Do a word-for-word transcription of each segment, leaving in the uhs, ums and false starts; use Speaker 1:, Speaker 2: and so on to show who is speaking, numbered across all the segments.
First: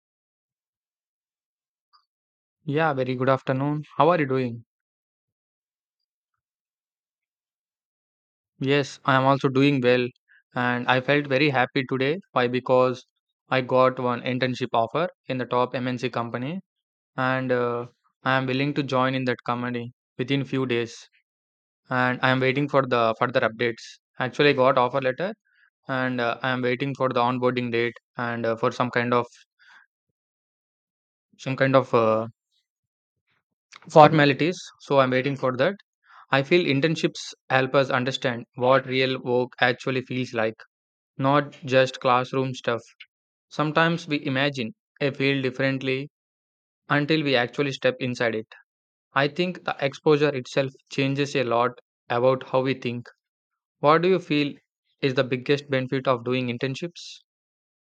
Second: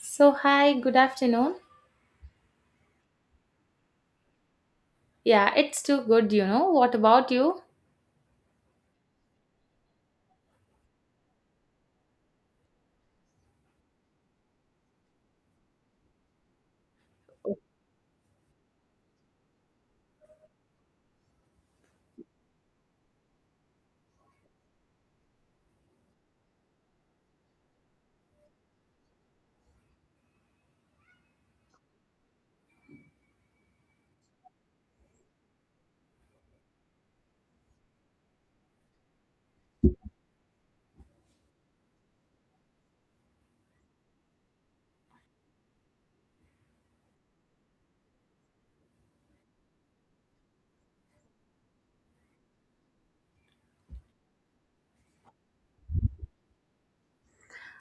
Speaker 1: So, hi, good afternoon.
Speaker 2: Yeah, very good afternoon. How are you doing?
Speaker 1: Yeah, it's too good, you know. What about you?
Speaker 2: Yes, I am also doing well, and I felt very happy today. Why? Because I got one internship offer in the top M N C company, and uh, I am willing to join in that company within few days. And I am waiting for the further updates. Actually, I got offer letter, and uh, I am waiting for the onboarding date and uh, for some kind of some kind of uh, formalities. So I'm waiting for that. I feel internships help us understand what real work actually feels like, not just classroom stuff. Sometimes we imagine a field differently until we actually step inside it. I think the exposure itself changes a lot about how we think. What do you feel is the biggest benefit of doing internships?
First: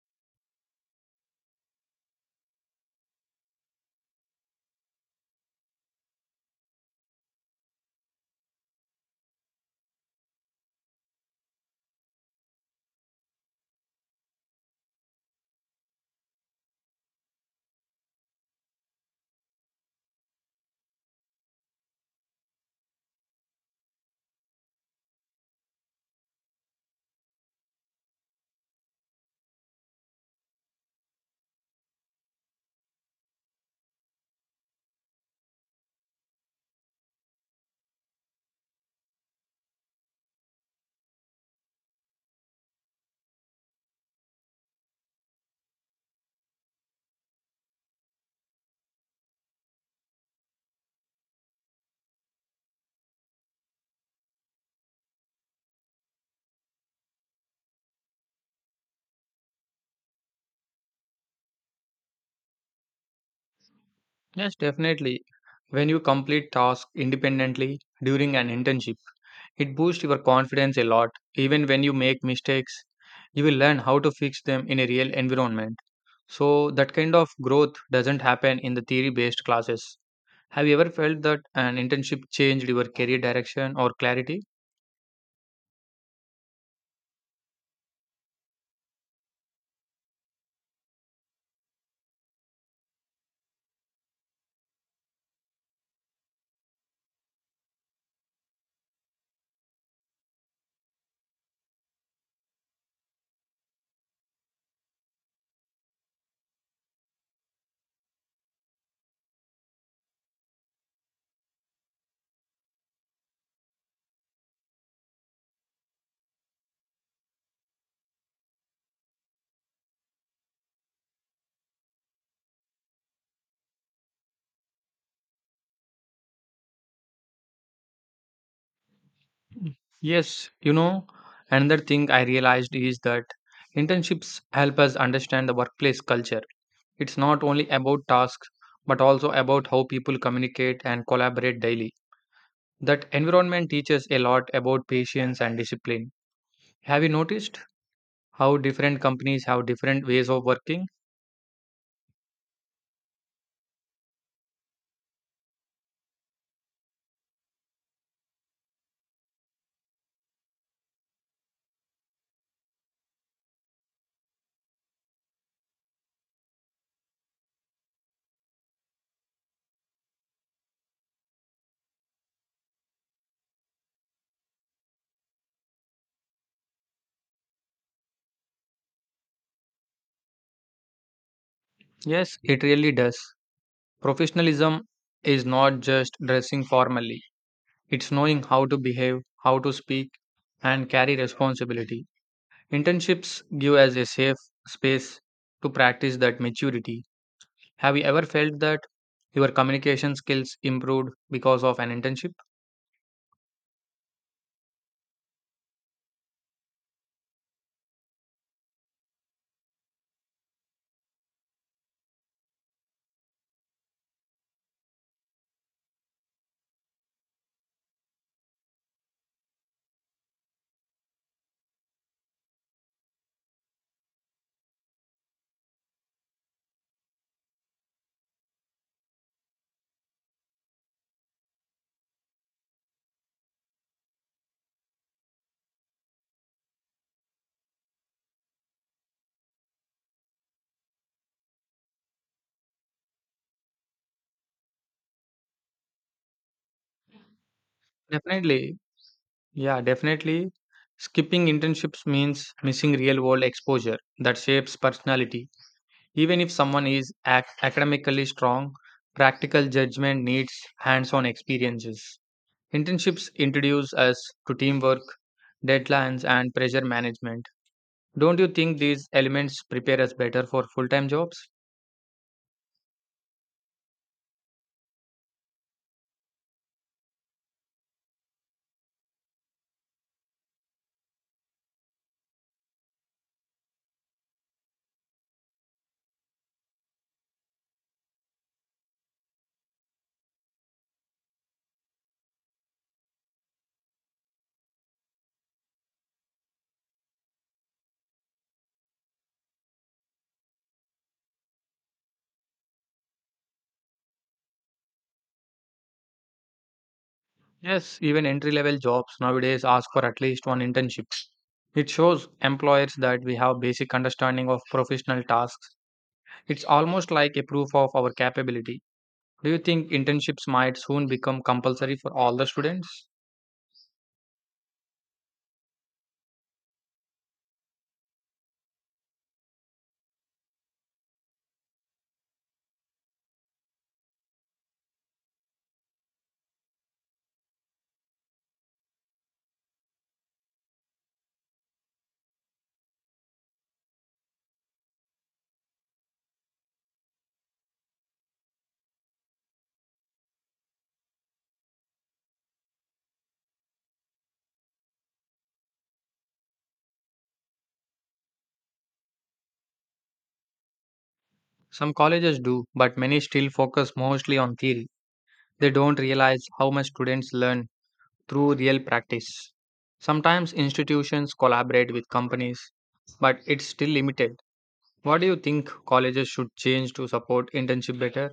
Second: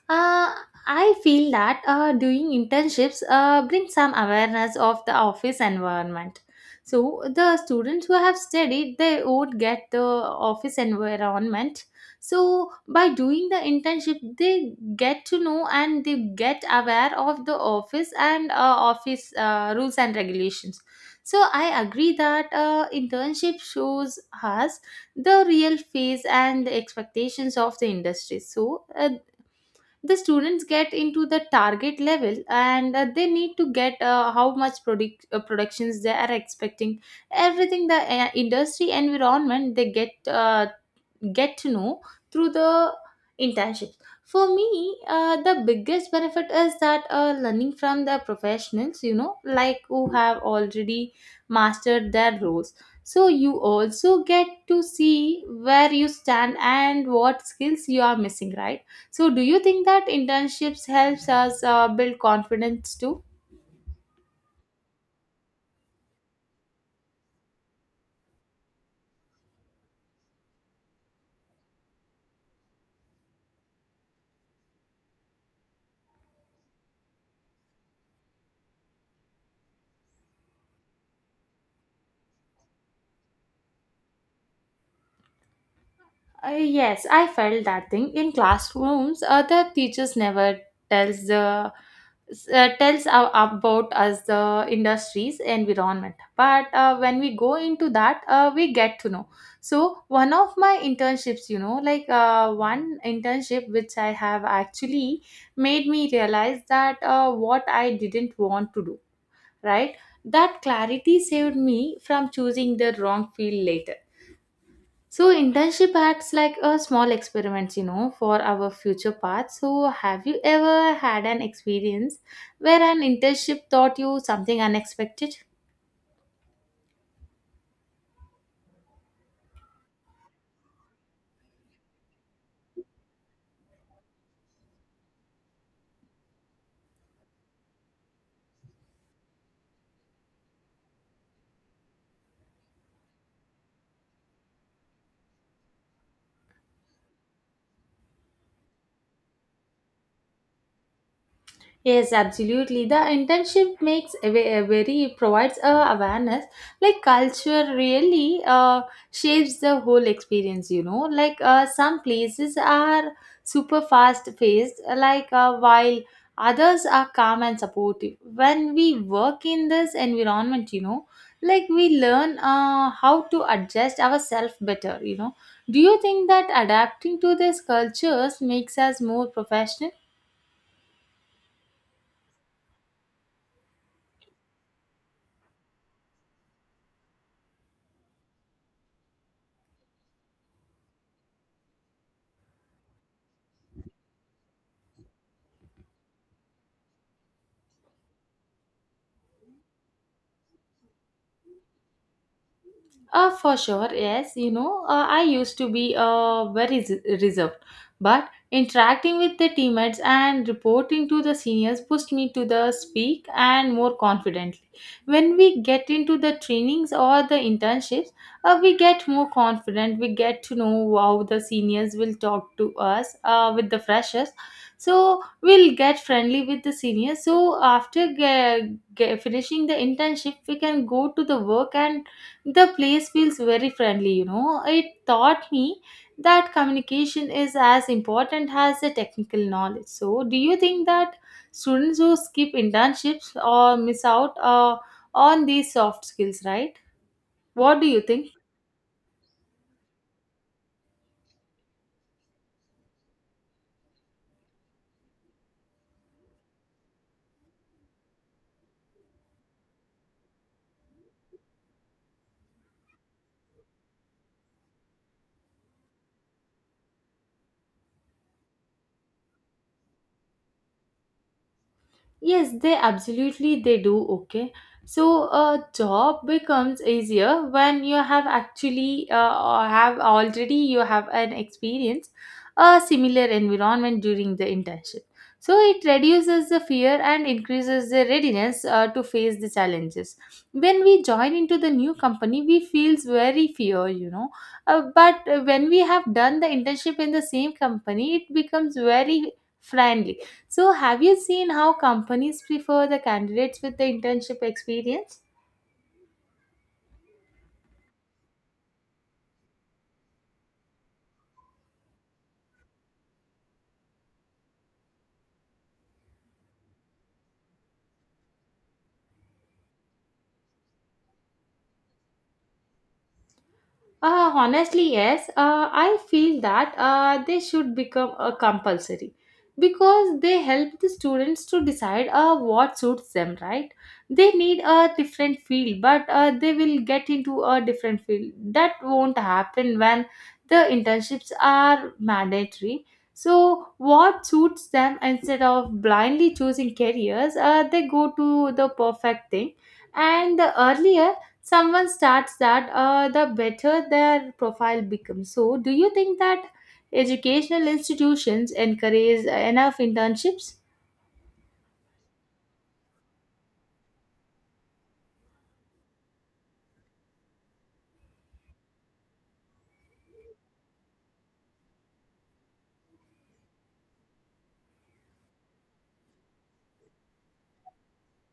Speaker 1: Uh, I feel that uh, doing internships uh, brings some awareness of the office environment. So the students who have studied, they would get the office environment. So by doing the internship, they get to know and they get aware of the office and uh, office uh, rules and regulations. So I agree that uh, internship shows us the real face and the expectations of the industry, so uh, the students get into the target level and uh, they need to get uh, how much product, uh, productions they are expecting, everything the uh, industry environment they get uh, get to know through the internships. For me, uh, the biggest benefit is that uh, learning from the professionals, you know, like who have already mastered their roles. So you also get to see where you stand and what skills you are missing, right? So do you think that internships helps us uh, build confidence too?
Speaker 2: Yes, definitely. When you complete tasks independently during an internship, it boosts your confidence a lot. Even when you make mistakes, you will learn how to fix them in a real environment. So, that kind of growth doesn't happen in the theory based classes. Have you ever felt that an internship changed your career direction or clarity?
Speaker 1: Uh, yes, I felt that thing in classrooms. Other teachers never tells the uh, tells a- about us the industry's environment, but uh, when we go into that, uh, we get to know. So one of my internships, you know, like uh, one internship which I have actually made me realize that uh, what I didn't want to do, right? That clarity saved me from choosing the wrong field later. So internship acts like a small experiments, you know, for our future path. So have you ever had an experience where an internship taught you something unexpected?
Speaker 2: Yes, you know, another thing I realized is that internships help us understand the workplace culture. It's not only about tasks, but also about how people communicate and collaborate daily. That environment teaches a lot about patience and discipline. Have you noticed how different companies have different ways of working?
Speaker 1: Yes, absolutely. The internship makes a ve- a very provides a awareness. Like culture really uh, shapes the whole experience. You know, like uh, some places are super fast paced, like, uh, while others are calm and supportive. When we work in this environment, you know, like we learn uh, how to adjust ourselves better. You know, do you think that adapting to these cultures makes us more professional?
Speaker 2: Yes, it really does. Professionalism is not just dressing formally, it's knowing how to behave, how to speak, and carry responsibility. Internships give us a safe space to practice that maturity. Have you ever felt that your communication skills improved because of an internship?
Speaker 1: Uh, for sure, yes. You know, uh, I used to be uh, very s- reserved, but interacting with the teammates and reporting to the seniors pushed me to the speak and more confidently. When we get into the trainings or the internships, uh, we get more confident. We get to know how the seniors will talk to us uh, with the freshers. So we'll get friendly with the seniors. So after ge- ge- finishing the internship, we can go to the work and the place feels very friendly. You know, it taught me that communication is as important as the technical knowledge. So do you think that students who skip internships or miss out uh, on these soft skills, right? What do you think?
Speaker 2: Definitely, Yeah, definitely. Skipping internships means missing real world exposure that shapes personality. Even if someone is ac- academically strong, practical judgment needs hands on experiences. Internships introduce us to teamwork, deadlines, and pressure management. Don't you think these elements prepare us better for full time jobs?
Speaker 1: Yes, they absolutely they do. Okay, so a job becomes easier when you have actually, uh, or have already you have an experience a similar environment during the internship. So it reduces the fear and increases the readiness uh, to face the challenges. When we join into the new company, we feels very fear, you know. Uh, but when we have done the internship in the same company, it becomes very friendly. So, have you seen how companies prefer the candidates with the internship experience?
Speaker 2: Yes, even entry level jobs nowadays ask for at least one internship. It shows employers that we have basic understanding of professional tasks. It's almost like a proof of our capability. Do you think internships might soon become compulsory for all the students?
Speaker 1: Uh, honestly, yes. Uh, I feel that uh, they should become uh, compulsory, because they help the students to decide uh, what suits them, right? They need a different field, but uh, they will get into a different field. That won't happen when the internships are mandatory. So, what suits them instead of blindly choosing careers, uh, they go to the perfect thing. And the earlier someone starts that, uh, the better their profile becomes. So do you think that educational institutions encourage enough internships?
Speaker 2: Some colleges do, but many still focus mostly on theory. They don't realize how much students learn through real practice. Sometimes institutions collaborate with companies, but it's still limited. What do you think colleges should change to support internship better?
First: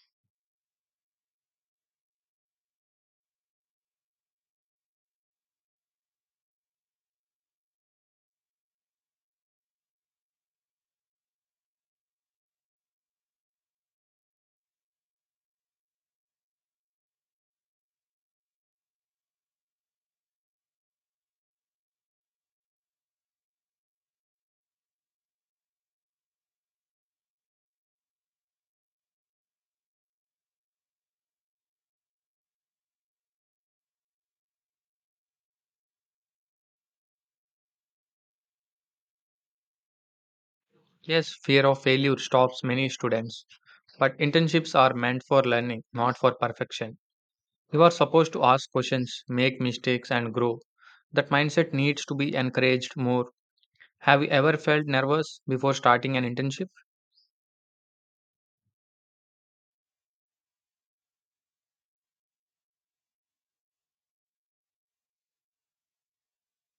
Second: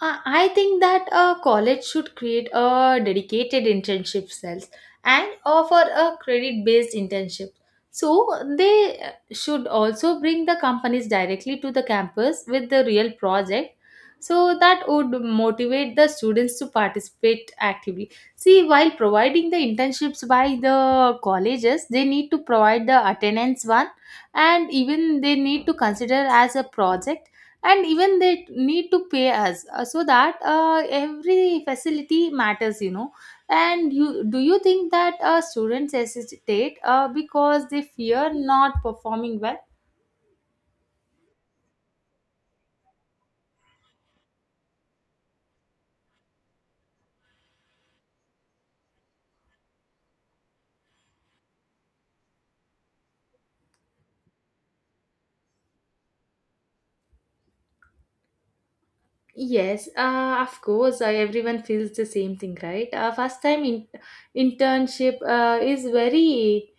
Speaker 1: Uh, I think that a college should create a dedicated internship cells and offer a credit based internship. So they uh, should also bring the companies directly to the campus with the real project. So that would motivate the students to participate actively. See, while providing the internships by the colleges, they need to provide the attendance one, and even they need to consider as a project, and even they need to pay us, uh, so that uh, every facility matters, you know. And you do you think that uh, students hesitate uh, because they fear not performing well?
Speaker 2: Yes, fear of failure stops many students, but internships are meant for learning, not for perfection. You are supposed to ask questions, make mistakes, and grow. That mindset needs to be encouraged more. Have you ever felt nervous before starting an internship?
Speaker 1: Yes, uh, of course, uh, everyone feels the same thing, right? Uh, first time in- internship uh, is very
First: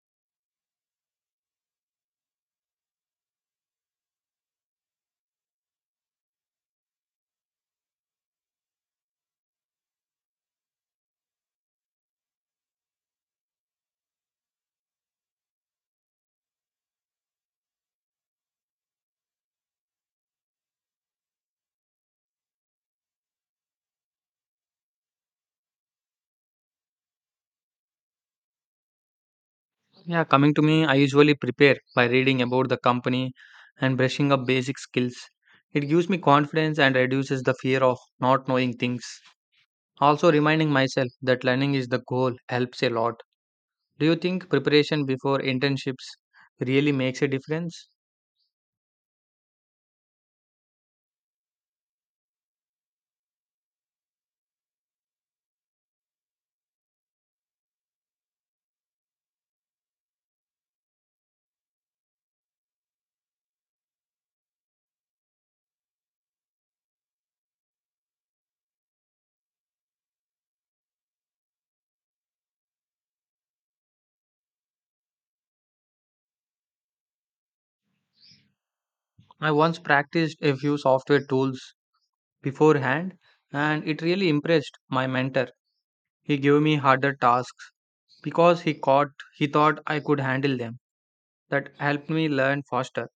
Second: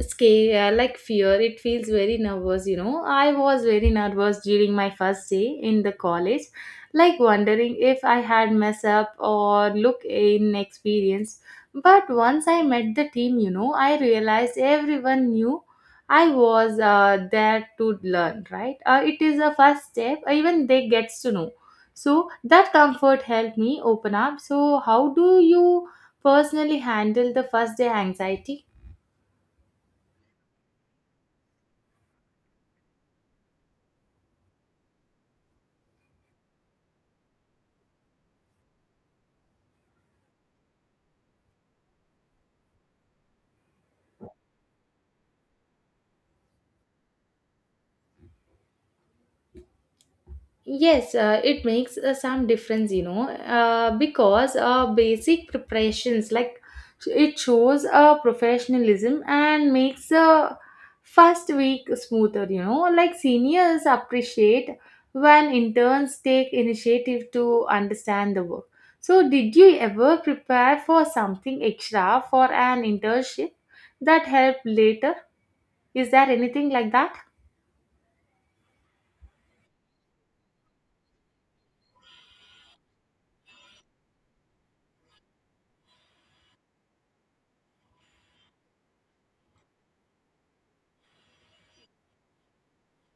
Speaker 1: scare like fear. It feels very nervous, you know. I was very nervous during my first day in the college, like wondering if I had mess up or look inexperienced. But once I met the team, you know, I realized everyone knew I was uh, there to learn, right? Uh, it is a first step, even they gets to know. So that comfort helped me open up. So how do you personally handle the first day anxiety?
Speaker 2: Yeah, coming to me, I usually prepare by reading about the company and brushing up basic skills. It gives me confidence and reduces the fear of not knowing things. Also, reminding myself that learning is the goal helps a lot. Do you think preparation before internships really makes a difference?
Speaker 1: Yes, uh, it makes uh, some difference, you know, uh, because uh, basic preparations like it shows uh, professionalism and makes the first week smoother, you know, like seniors appreciate when interns take initiative to understand the work. So, did you ever prepare for something extra for an internship that helped later? Is there anything like that?
Speaker 2: I once practiced a few software tools beforehand and it really impressed my mentor. He gave me harder tasks because he caught he thought I could handle them. That helped me learn faster.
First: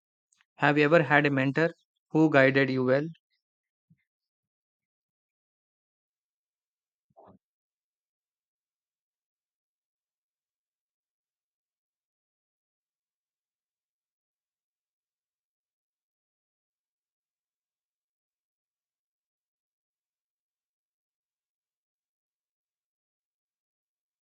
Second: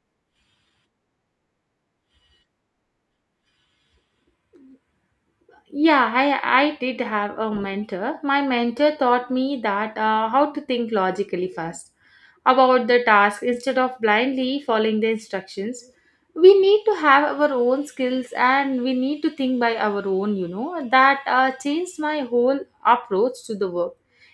Speaker 2: Have you ever had a mentor who guided you well?
Speaker 1: Yeah, I, I did have a mentor. My mentor taught me that uh, how to think logically first about the task instead of blindly following the instructions. We need to have our own skills and we need to think by our own, you know. That uh, changed my whole approach to the work.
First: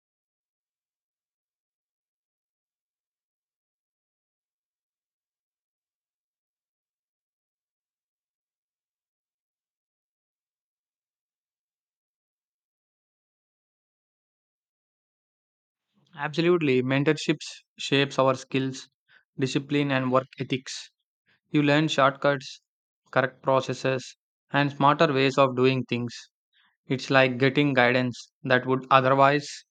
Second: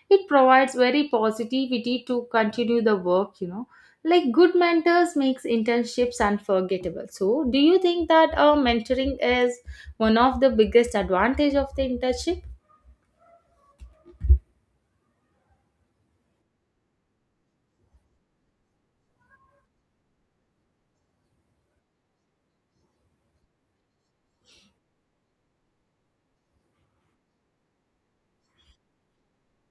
Speaker 1: It provides very positivity to continue the work, you know. Like good mentors makes internships unforgettable. So, do you think that uh, mentoring is one of the biggest advantage of the internship?
Speaker 2: Absolutely. Mentorships shapes our skills, discipline and work ethics. You learn shortcuts, correct processes and smarter ways of doing things. It's like getting guidance that would otherwise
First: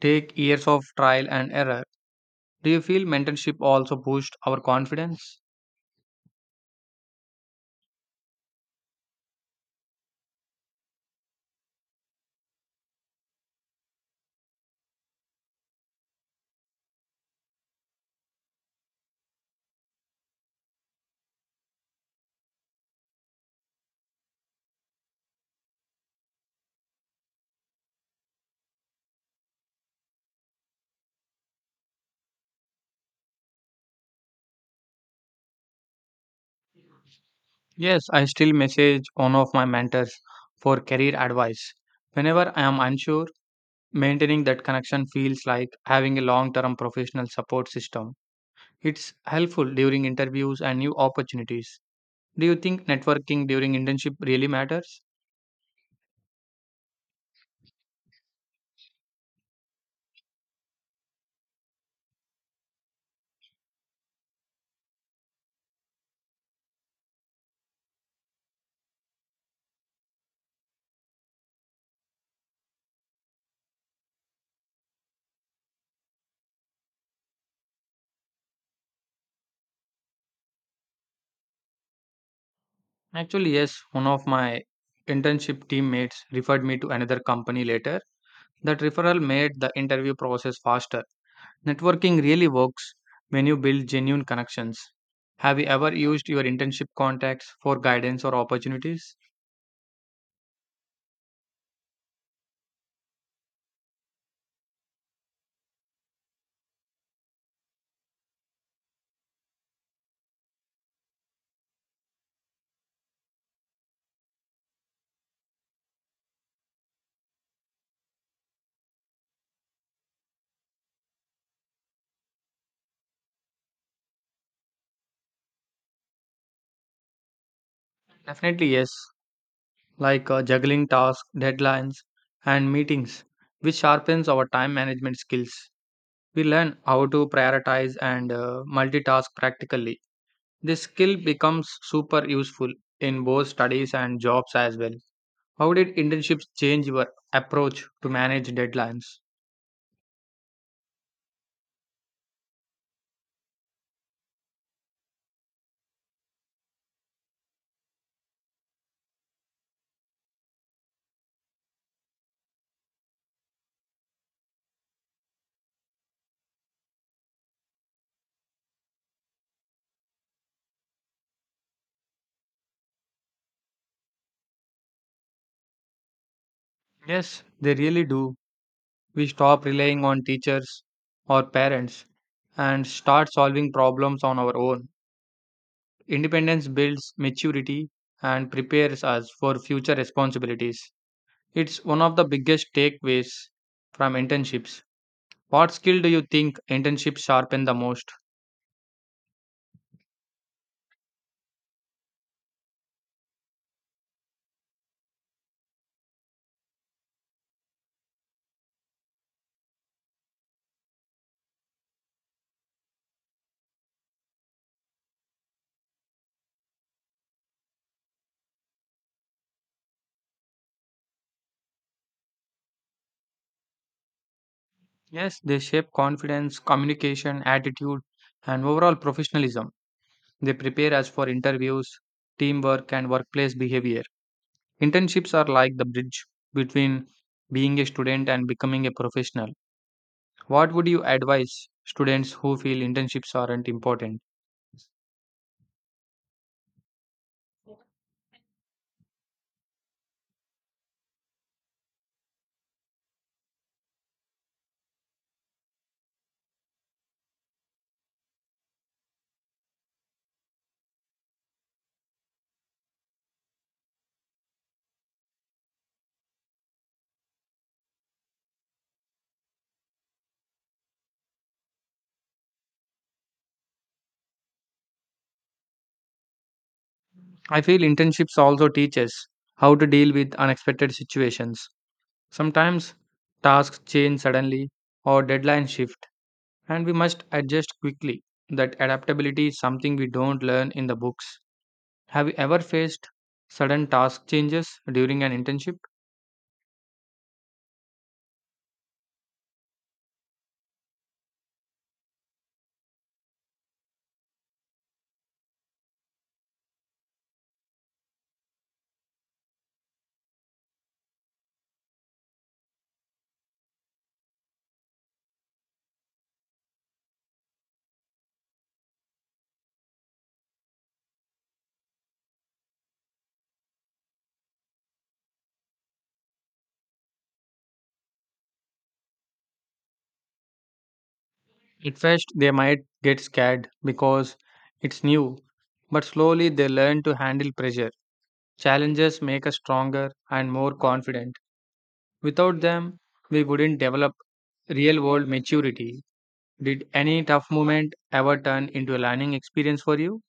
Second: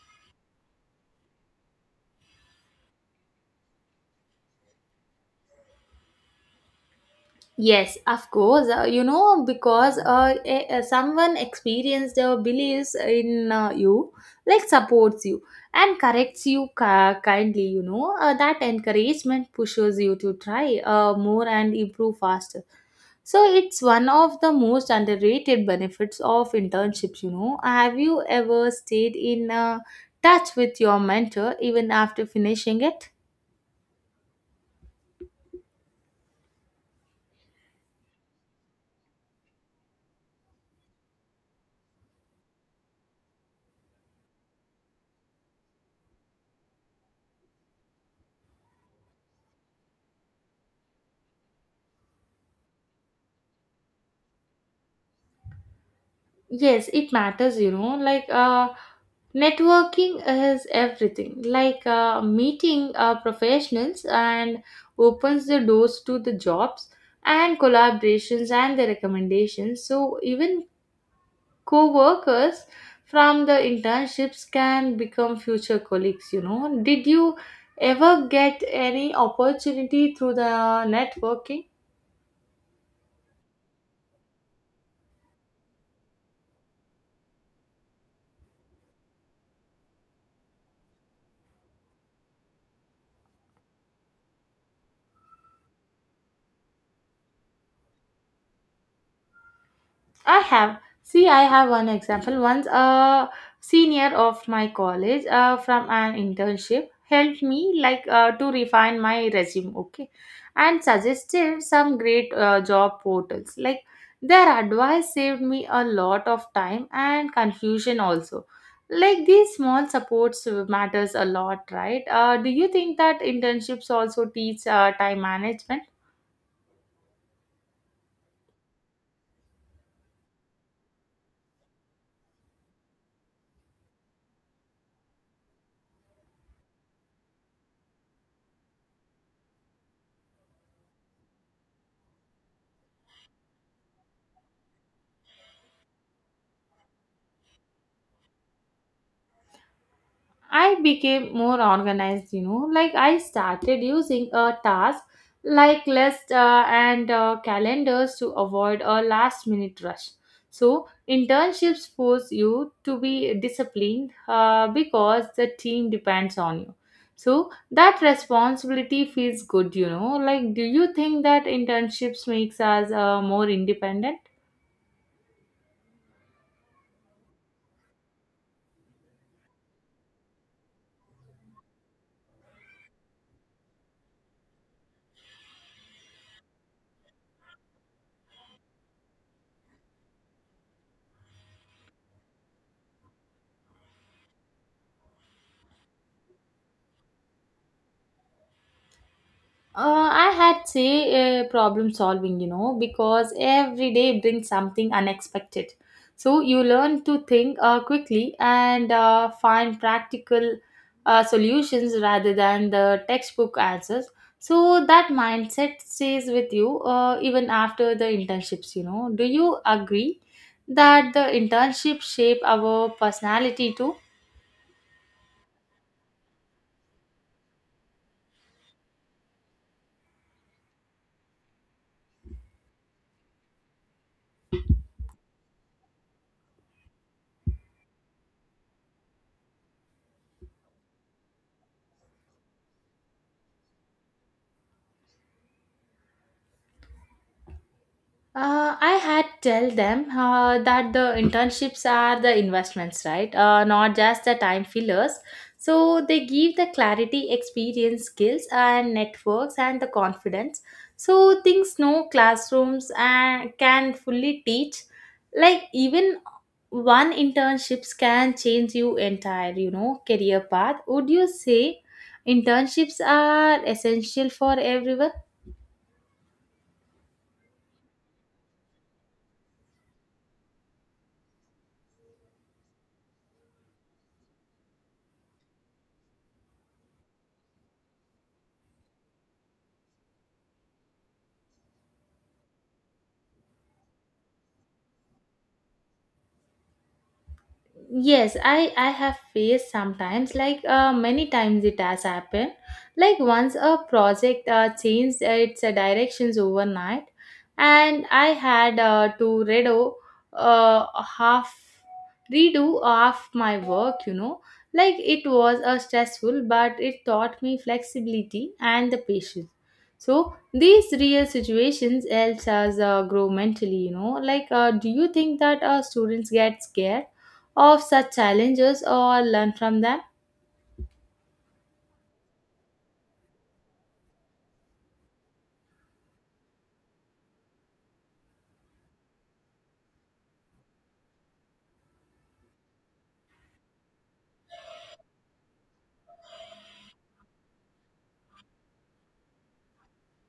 Speaker 2: take years of trial and error. Do you feel mentorship also boost our confidence?
Speaker 1: Yes, of course. Uh, you know, because uh, a, a- someone experienced or believes in uh, you, like supports you and corrects you ki- kindly, you know, uh, that encouragement pushes you to try uh, more and improve faster. So it's one of the most underrated benefits of internships, you know. Have you ever stayed in uh, touch with your mentor even after finishing it?
Speaker 2: Yes, I still message one of my mentors for career advice. Whenever I am unsure, maintaining that connection feels like having a long term professional support system. It's helpful during interviews and new opportunities. Do you think networking during internship really matters?
Speaker 1: Yes, it matters, you know, like uh, networking is everything. Like uh, meeting uh, professionals and opens the doors to the jobs and collaborations and the recommendations. So even co-workers from the internships can become future colleagues, you know. Did you ever get any opportunity through the networking?
Speaker 2: Actually, yes, one of my internship teammates referred me to another company later. That referral made the interview process faster. Networking really works when you build genuine connections. Have you ever used your internship contacts for guidance or opportunities?
Speaker 1: I have. See, I have one example. Once a senior of my college uh, from an internship helped me, like, uh, to refine my resume, okay, and suggested some great uh, job portals. Like their advice saved me a lot of time and confusion also. Like these small supports matters a lot, right? Uh, do you think that internships also teach uh, time management?
Speaker 2: Definitely, yes, like uh, juggling tasks, deadlines, and meetings, which sharpens our time management skills. We learn how to prioritize and uh, multitask practically. This skill becomes super useful in both studies and jobs as well. How did internships change your approach to manage deadlines?
Speaker 1: I became more organized, you know, like I started using a task like list uh, and uh, calendars to avoid a last minute rush. So, internships force you to be disciplined uh, because the team depends on you. So, that responsibility feels good, you know. Like, do you think that internships makes us uh, more independent?
Speaker 2: Yes, they really do. We stop relying on teachers or parents and start solving problems on our own. Independence builds maturity and prepares us for future responsibilities. It's one of the biggest takeaways from internships. What skill do you think internships sharpen the most?
Speaker 1: Uh, I had say uh, problem solving, you know, because every day brings something unexpected. So you learn to think uh, quickly and uh, find practical uh, solutions rather than the textbook answers. So that mindset stays with you uh, even after the internships, you know. Do you agree that the internship shape our personality too?
Speaker 2: Yes, they shape confidence, communication, attitude, and overall professionalism. They prepare us for interviews, teamwork, and workplace behavior. Internships are like the bridge between being a student and becoming a professional. What would you advise students who feel internships aren't important?
Speaker 1: Uh, I had tell them uh, that the internships are the investments, right? Uh, not just the time fillers. So they give the clarity, experience, skills, and networks, and the confidence. So things no classrooms and can fully teach. Like even one internships can change you entire, you know, career path. Would you say internships are essential for everyone?
Speaker 2: I feel internships also teach us how to deal with unexpected situations. Sometimes tasks change suddenly or deadlines shift, and we must adjust quickly. That adaptability is something we don't learn in the books. Have you ever faced sudden task changes during an internship?
Speaker 1: Yes, i i have faced sometimes, like, uh, many times it has happened. Like once a project uh, changed its uh, directions overnight, and I had uh, to redo uh, half redo half my work, you know. Like it was a stressful, but it taught me flexibility and the patience. So these real situations helps us uh, grow mentally, you know. Like uh, do you think that uh, students get scared of such challenges or learn from them?
Speaker 2: At first, they might get scared because it's new, but slowly they learn to handle pressure. Challenges make us stronger and more confident. Without them, we wouldn't develop real world maturity. Did any tough moment ever turn into a learning experience for you?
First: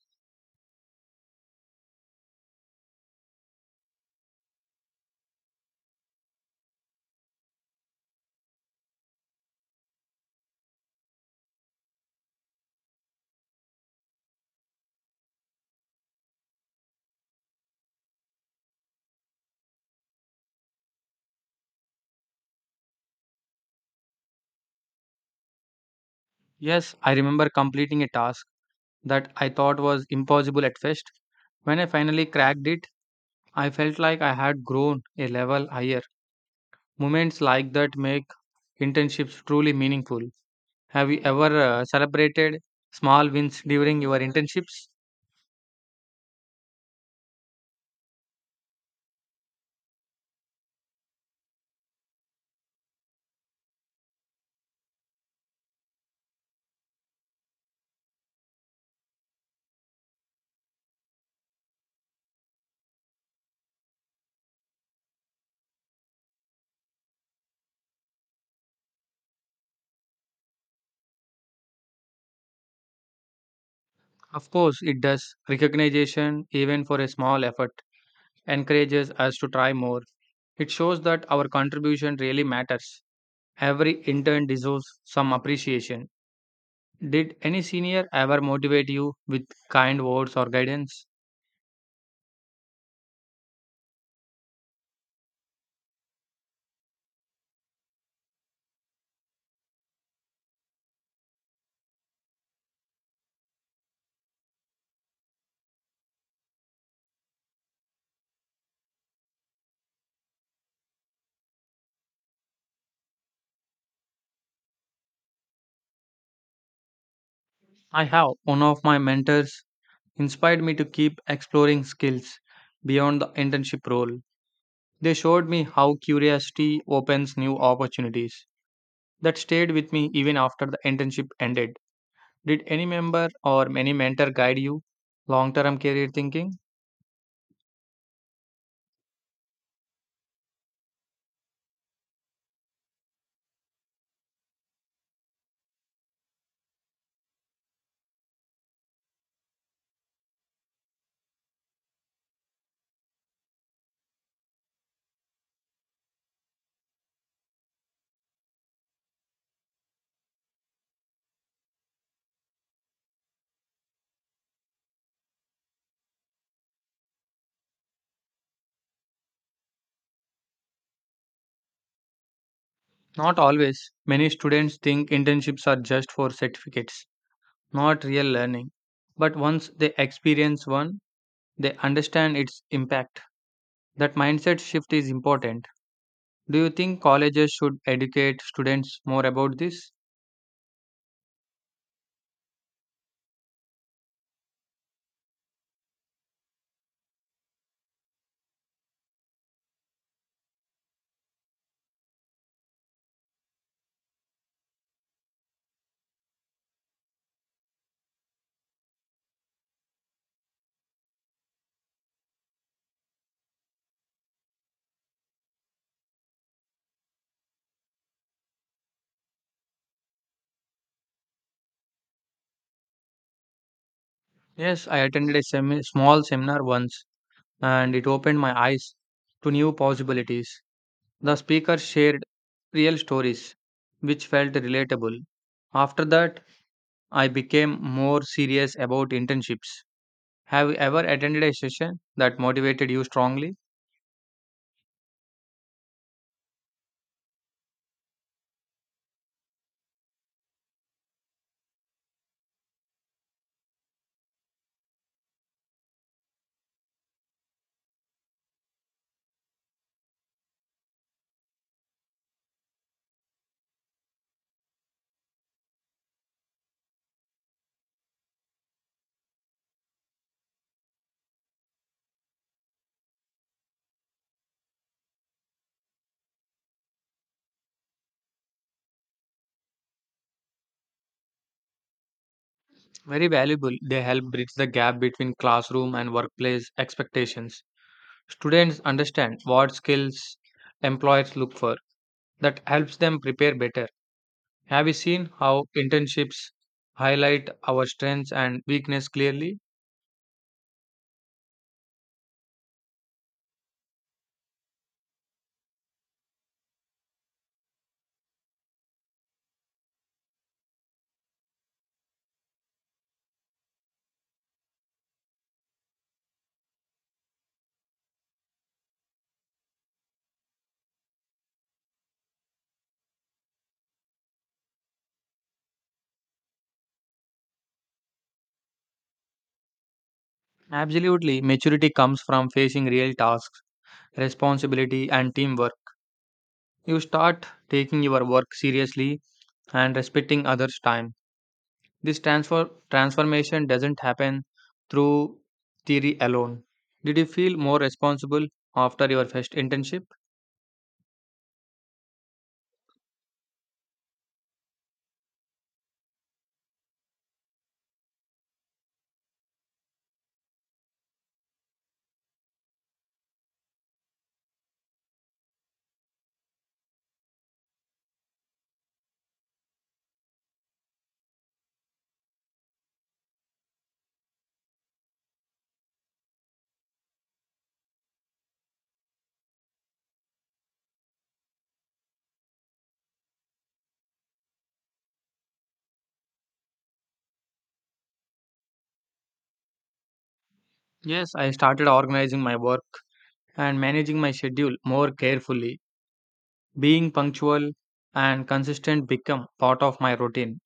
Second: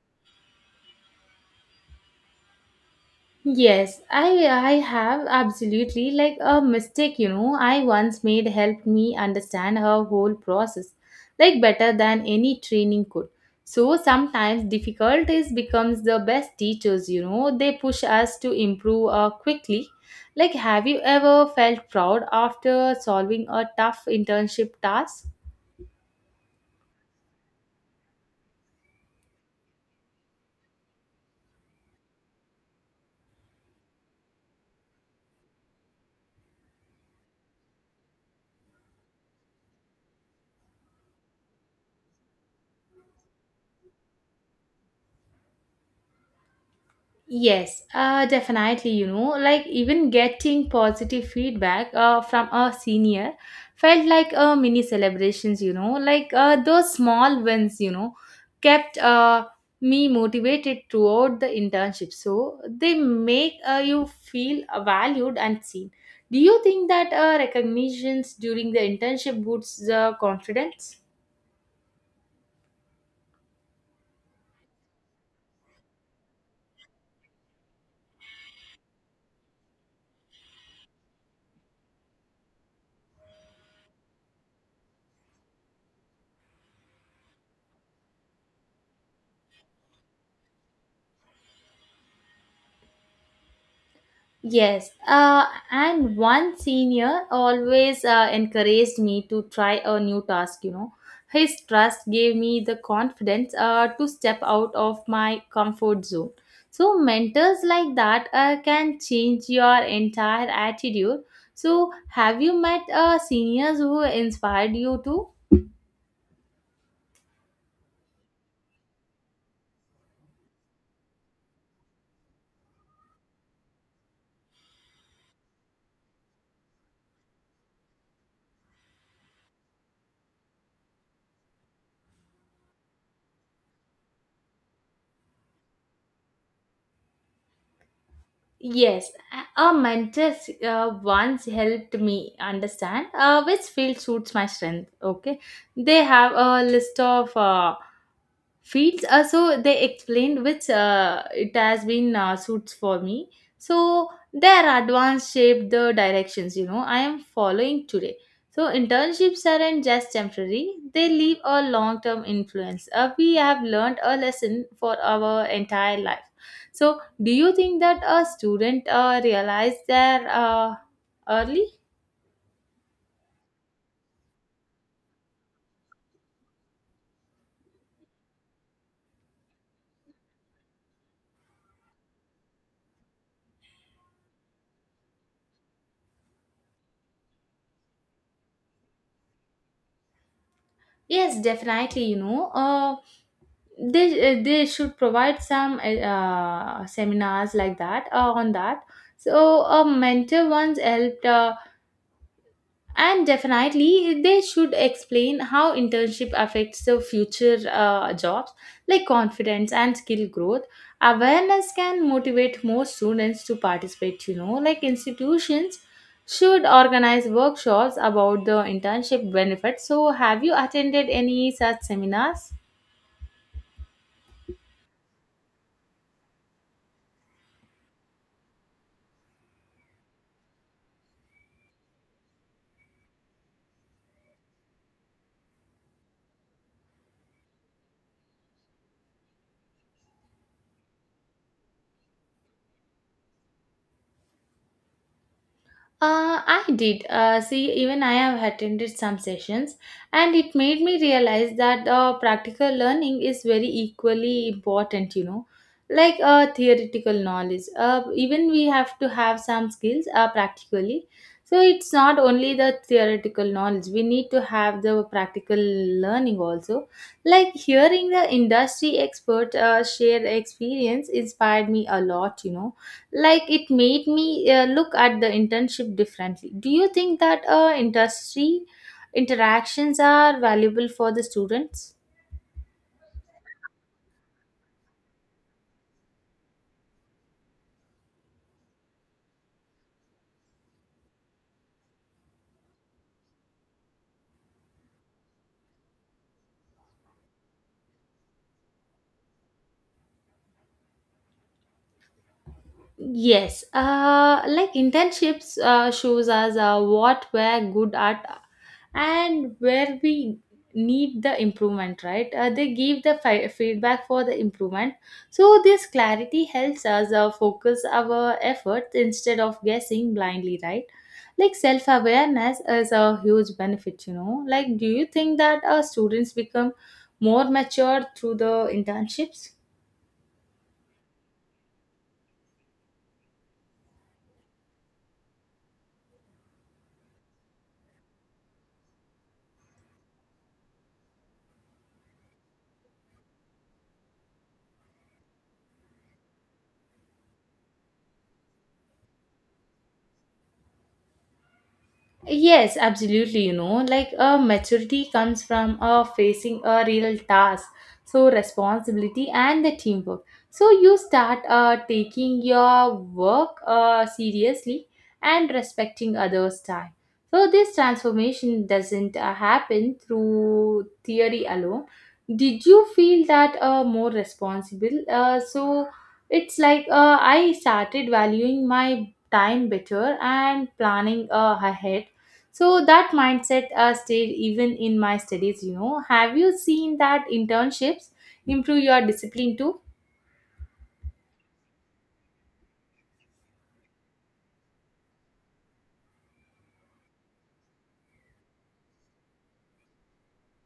Speaker 1: Yes, I I have absolutely, like a mistake, you know, I once made helped me understand her whole process like better than any training could. So sometimes difficulties becomes the best teachers, you know. They push us to improve uh, quickly. Like have you ever felt proud after solving a tough internship task?
Speaker 2: Yes, I remember completing a task that I thought was impossible at first. When I finally cracked it, I felt like I had grown a level higher. Moments like that make internships truly meaningful. Have you ever uh, celebrated small wins during your internships?
Speaker 1: Yes, uh, definitely. You know, like even getting positive feedback uh, from a senior felt like a mini celebrations. You know, like uh, those small wins, you know, kept uh, me motivated throughout the internship. So they make uh, you feel valued and seen. Do you think that uh, recognitions during the internship boosts the confidence?
Speaker 2: Of course, it does. Recognition, even for a small effort, encourages us to try more. It shows that our contribution really matters. Every intern deserves some appreciation. Did any senior ever motivate you with kind words or guidance?
Speaker 1: Yes, uh, and one senior always uh, encouraged me to try a new task, you know. His trust gave me the confidence uh, to step out of my comfort zone. So, mentors like that uh, can change your entire attitude. So, have you met uh, seniors who inspired you too?
Speaker 2: I have. One of my mentors inspired me to keep exploring skills beyond the internship role. They showed me how curiosity opens new opportunities. That stayed with me even after the internship ended. Did any member or any mentor guide you long term career thinking?
Speaker 1: Yes, a a mentor uh, once helped me understand uh, which field suits my strength. Okay, they have a list of uh, feeds uh, so they explained which uh, it has been uh, suits for me, so their advanced shape the directions, you know, I am following today. So internships aren't just temporary, they leave a long term influence, uh, we have learned a lesson for our entire life. So do you think that a student uh, realize their uh, early?
Speaker 2: Not always. Many students think internships are just for certificates, not real learning. But once they experience one, they understand its impact. That mindset shift is important. Do you think colleges should educate students more about this?
Speaker 1: Yes, definitely, you know, uh, they uh, they should provide some uh, uh, seminars like that uh, on that. So a mentor once helped, uh, and definitely they should explain how internship affects the future uh, jobs, like confidence and skill growth. Awareness can motivate more students to participate, you know, like institutions should organize workshops about the internship benefits. So have you attended any such seminars?
Speaker 2: Yes, I attended a semi- small seminar once and it opened my eyes to new possibilities. The speaker shared real stories which felt relatable. After that, I became more serious about internships. Have you ever attended a session that motivated you strongly?
Speaker 1: Uh, I did. Uh, see, even I have attended some sessions, and it made me realize that uh, practical learning is very equally important, you know, like uh, theoretical knowledge. Uh, even we have to have some skills uh, practically. So it's not only the theoretical knowledge, we need to have the practical learning also. Like hearing the industry expert uh, share experience inspired me a lot, you know, like it made me uh, look at the internship differently. Do you think that uh, industry interactions are valuable for the students?
Speaker 2: Very valuable. They help bridge the gap between classroom and workplace expectations. Students understand what skills employers look for. That helps them prepare better. Have you seen how internships highlight our strengths and weakness clearly?
Speaker 1: Yes, uh, like internships uh, shows us uh, what we're good at and where we need the improvement, right? Uh, they give the fi- feedback for the improvement. So, this clarity helps us uh, focus our efforts instead of guessing blindly, right? Like self awareness is a huge benefit, you know. Like, do you think that uh, students become more mature through the internships?
Speaker 2: Absolutely. Maturity comes from facing real tasks, responsibility, and teamwork. You start taking your work seriously and respecting others' time. This transfer transformation doesn't happen through theory alone. Did you feel more responsible after your first internship?
Speaker 1: Yes, absolutely. You know, like a maturity comes from a facing a real task, so responsibility and the teamwork. So you start uh, taking your work uh, seriously and respecting others' time. So this transformation doesn't uh, happen through theory alone. Did you feel that uh, more responsible? Uh, so it's like uh, I started valuing my time better and planning uh, ahead, so that mindset uh, stayed even in my studies, you know. Have you seen that internships improve your discipline too?
Speaker 2: Yes, I started organizing my work and managing my schedule more carefully. Being punctual and consistent become part of my routine.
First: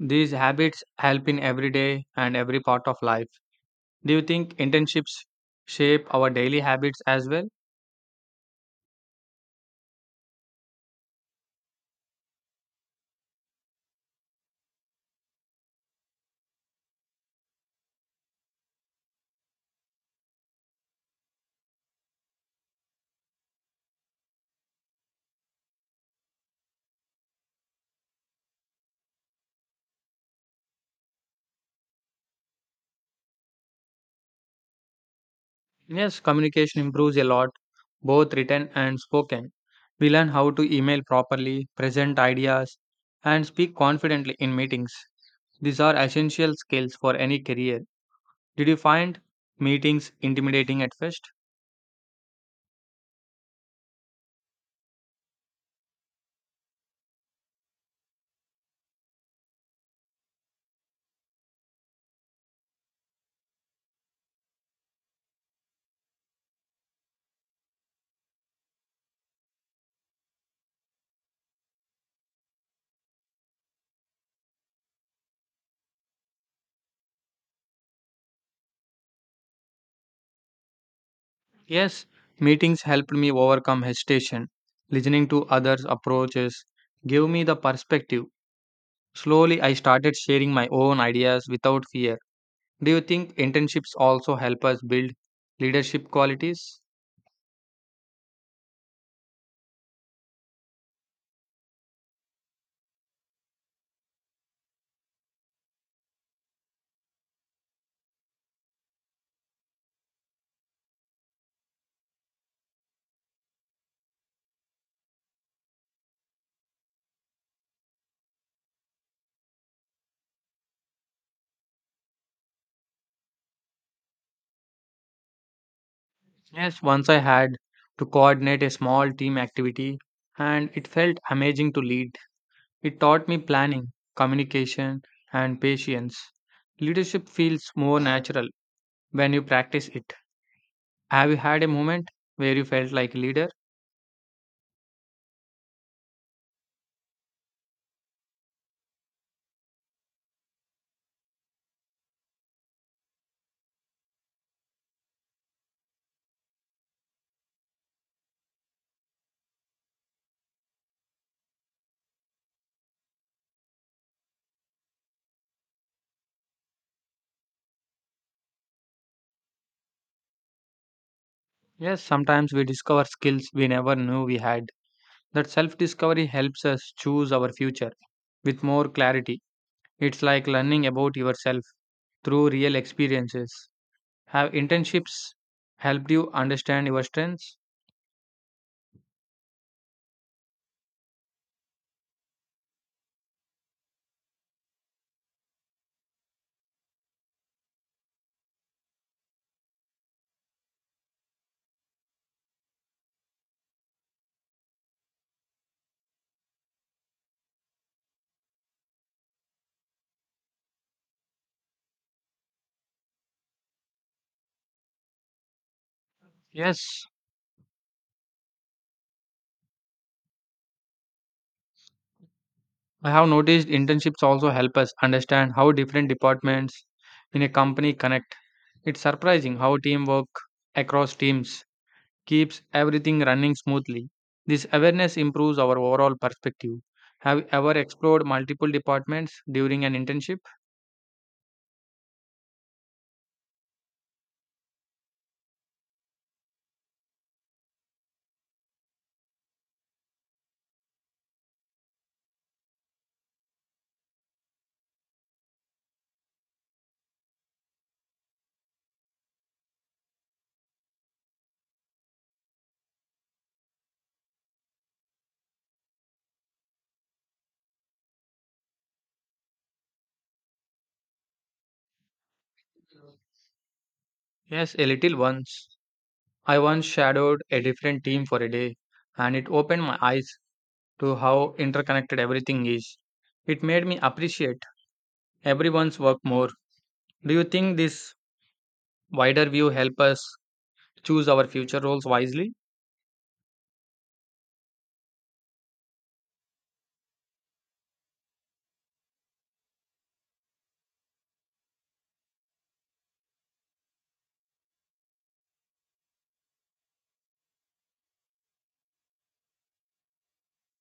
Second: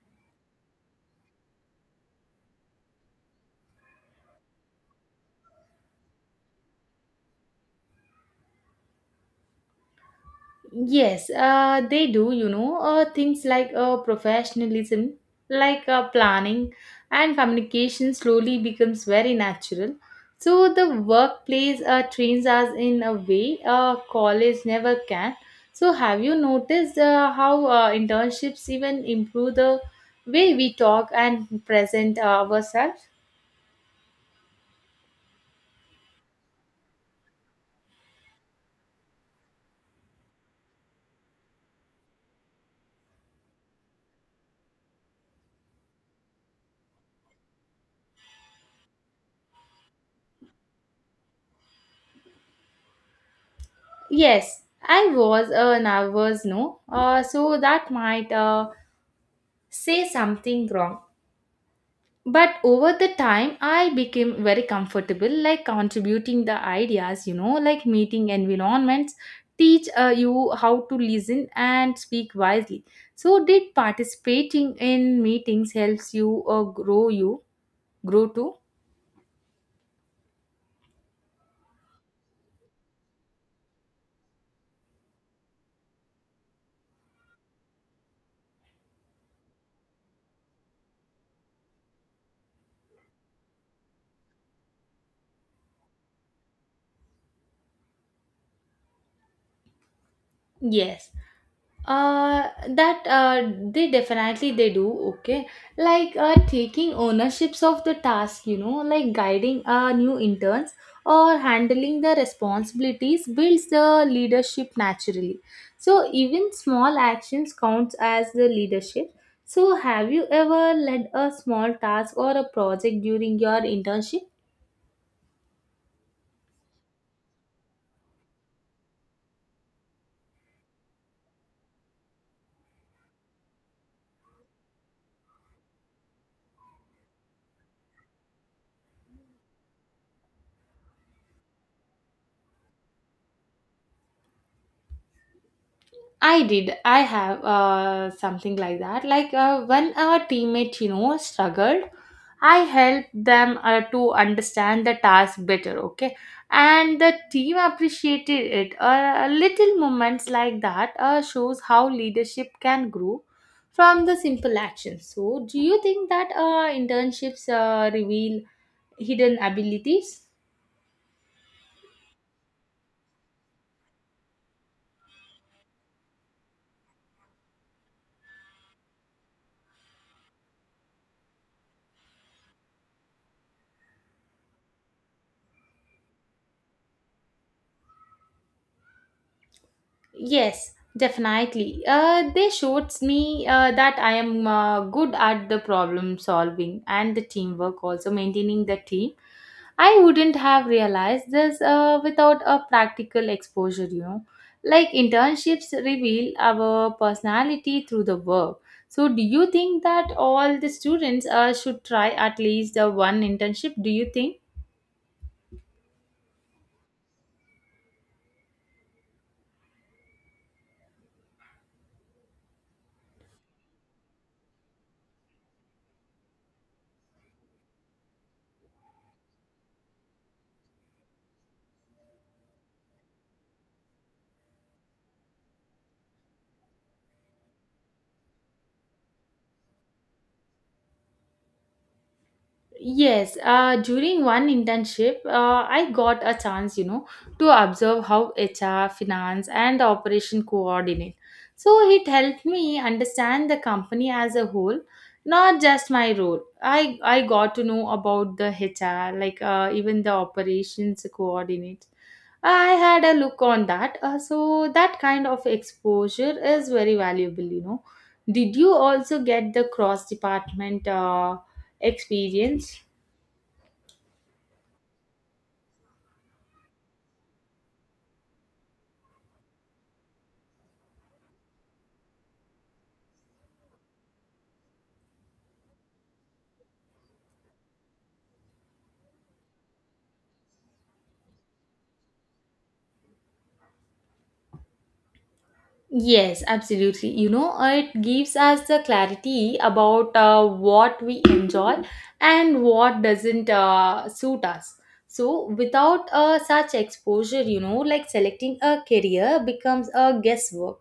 Speaker 2: These habits help in every day and every part of life. Do you think internships shape our daily habits as well?
Speaker 1: Yes, uh, they do, you know, uh, things like uh, professionalism, like uh, planning and communication slowly becomes very natural. So the workplace uh, trains us in a way uh, college never can. So have you noticed uh, how uh, internships even improve the way we talk and present uh, ourselves?
Speaker 2: Yes, communication improves a lot, both written and spoken. We learn how to email properly, present ideas, and speak confidently in meetings. These are essential skills for any career. Did you find meetings intimidating at first?
Speaker 1: Yes, I was uh, nervous, no? Uh, so that might uh, say something wrong. But over the time, I became very comfortable, like contributing the ideas, you know, like meeting environments, teach uh, you how to listen and speak wisely. So, did participating in meetings helps you uh, grow you grow too?
Speaker 2: Yes, meetings helped me overcome hesitation. Listening to others' approaches gave me the perspective. Slowly, I started sharing my own ideas without fear. Do you think internships also help us build leadership qualities?
Speaker 1: Yes. uh that uh they definitely they do. Okay, like uh taking ownerships of the task, you know, like guiding uh new interns or handling the responsibilities builds the leadership naturally. So even small actions counts as the leadership. So have you ever led a small task or a project during your internship?
Speaker 2: Yes, once I had to coordinate a small team activity and it felt amazing to lead. It taught me planning, communication, and patience. Leadership feels more natural when you practice it. Have you had a moment where you felt like a leader?
Speaker 1: I did. I have uh, something like that. Like uh, when our teammate, you know, struggled, I helped them uh, to understand the task better. Okay, and the team appreciated it. Uh, little moments like that uh, shows how leadership can grow from the simple actions. So, do you think that uh, internships uh, reveal hidden abilities?
Speaker 2: Yes, sometimes we discover skills we never knew we had. That self discovery helps us choose our future with more clarity. It's like learning about yourself through real experiences. Have internships helped you understand your strengths?
Speaker 1: Yes, definitely. Uh, they showed me uh, that I am uh, good at the problem solving and the teamwork, also maintaining the team. I wouldn't have realized this uh, without a practical exposure, you know. Like internships reveal our personality through the work. So, do you think that all the students uh, should try at least uh, one internship? Do you think?
Speaker 2: Yes, I have noticed internships also help us understand how different departments in a company connect. It's surprising how teamwork across teams keeps everything running smoothly. This awareness improves our overall perspective. Have you ever explored multiple departments during an internship?
Speaker 1: Yes, uh, during one internship, uh, I got a chance, you know, to observe how H R, finance, and operation coordinate. So it helped me understand the company as a whole, not just my role. I I got to know about the H R, like uh, even the operations coordinate. I had a look on that, uh, so that kind of exposure is very valuable, you know. Did you also get the cross department uh, experience?
Speaker 2: Yes, a little once. I once shadowed a different team for a day, and it opened my eyes to how interconnected everything is. It made me appreciate everyone's work more. Do you think this wider view help us choose our future roles wisely?
Speaker 1: Yes, absolutely. You know, it gives us the clarity about uh, what we enjoy and what doesn't uh, suit us. So, without uh, such exposure, you know, like selecting a career becomes a guesswork.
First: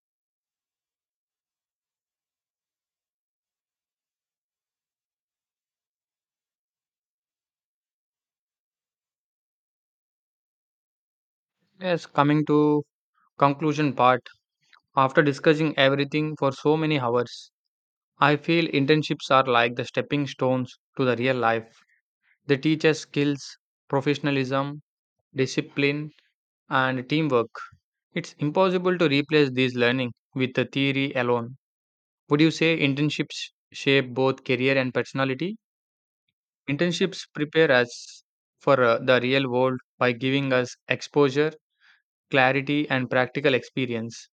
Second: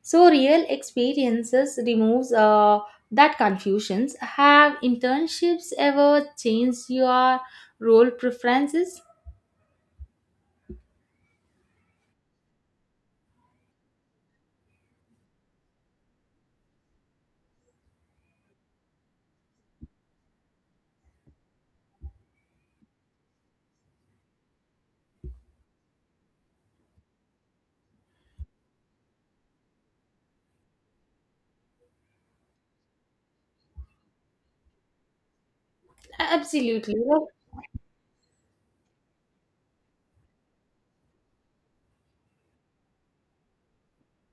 Speaker 1: So, real experiences removes uh, that confusions. Have internships ever changed your role preferences?
Speaker 2: Yes, coming to conclusion part, after discussing everything for so many hours, I feel internships are like the stepping stones to the real life. They teach us skills, professionalism, discipline, and teamwork. It's impossible to replace this learning with the theory alone. Would you say internships shape both career and personality?
Speaker 1: Absolutely.
Speaker 2: Internships prepare us for uh, the real world by giving us exposure, clarity, and practical experience.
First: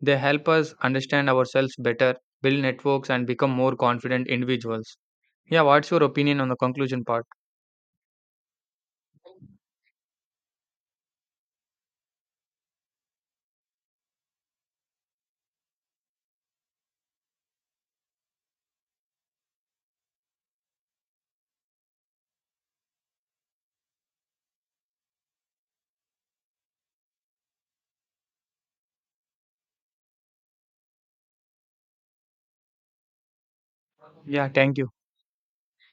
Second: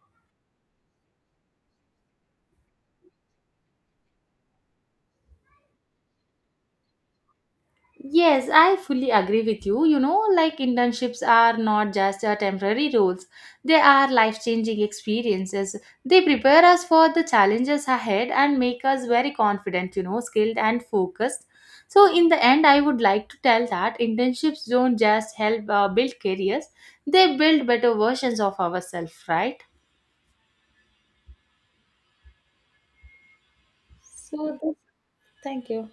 Speaker 2: They help us understand ourselves better, build networks, and become more confident individuals. Yeah, what's your opinion on the conclusion part?
Speaker 1: Yes, I fully agree with you. You know, like internships are not just uh, temporary roles, they are life changing experiences. They prepare us for the challenges ahead and make us very confident, you know, skilled and focused. So, in the end, I would like to tell that internships don't just help uh, build careers, they build better versions of ourselves, right? So,
Speaker 2: Yeah,
Speaker 1: that's-
Speaker 2: thank you.
Speaker 1: thank you.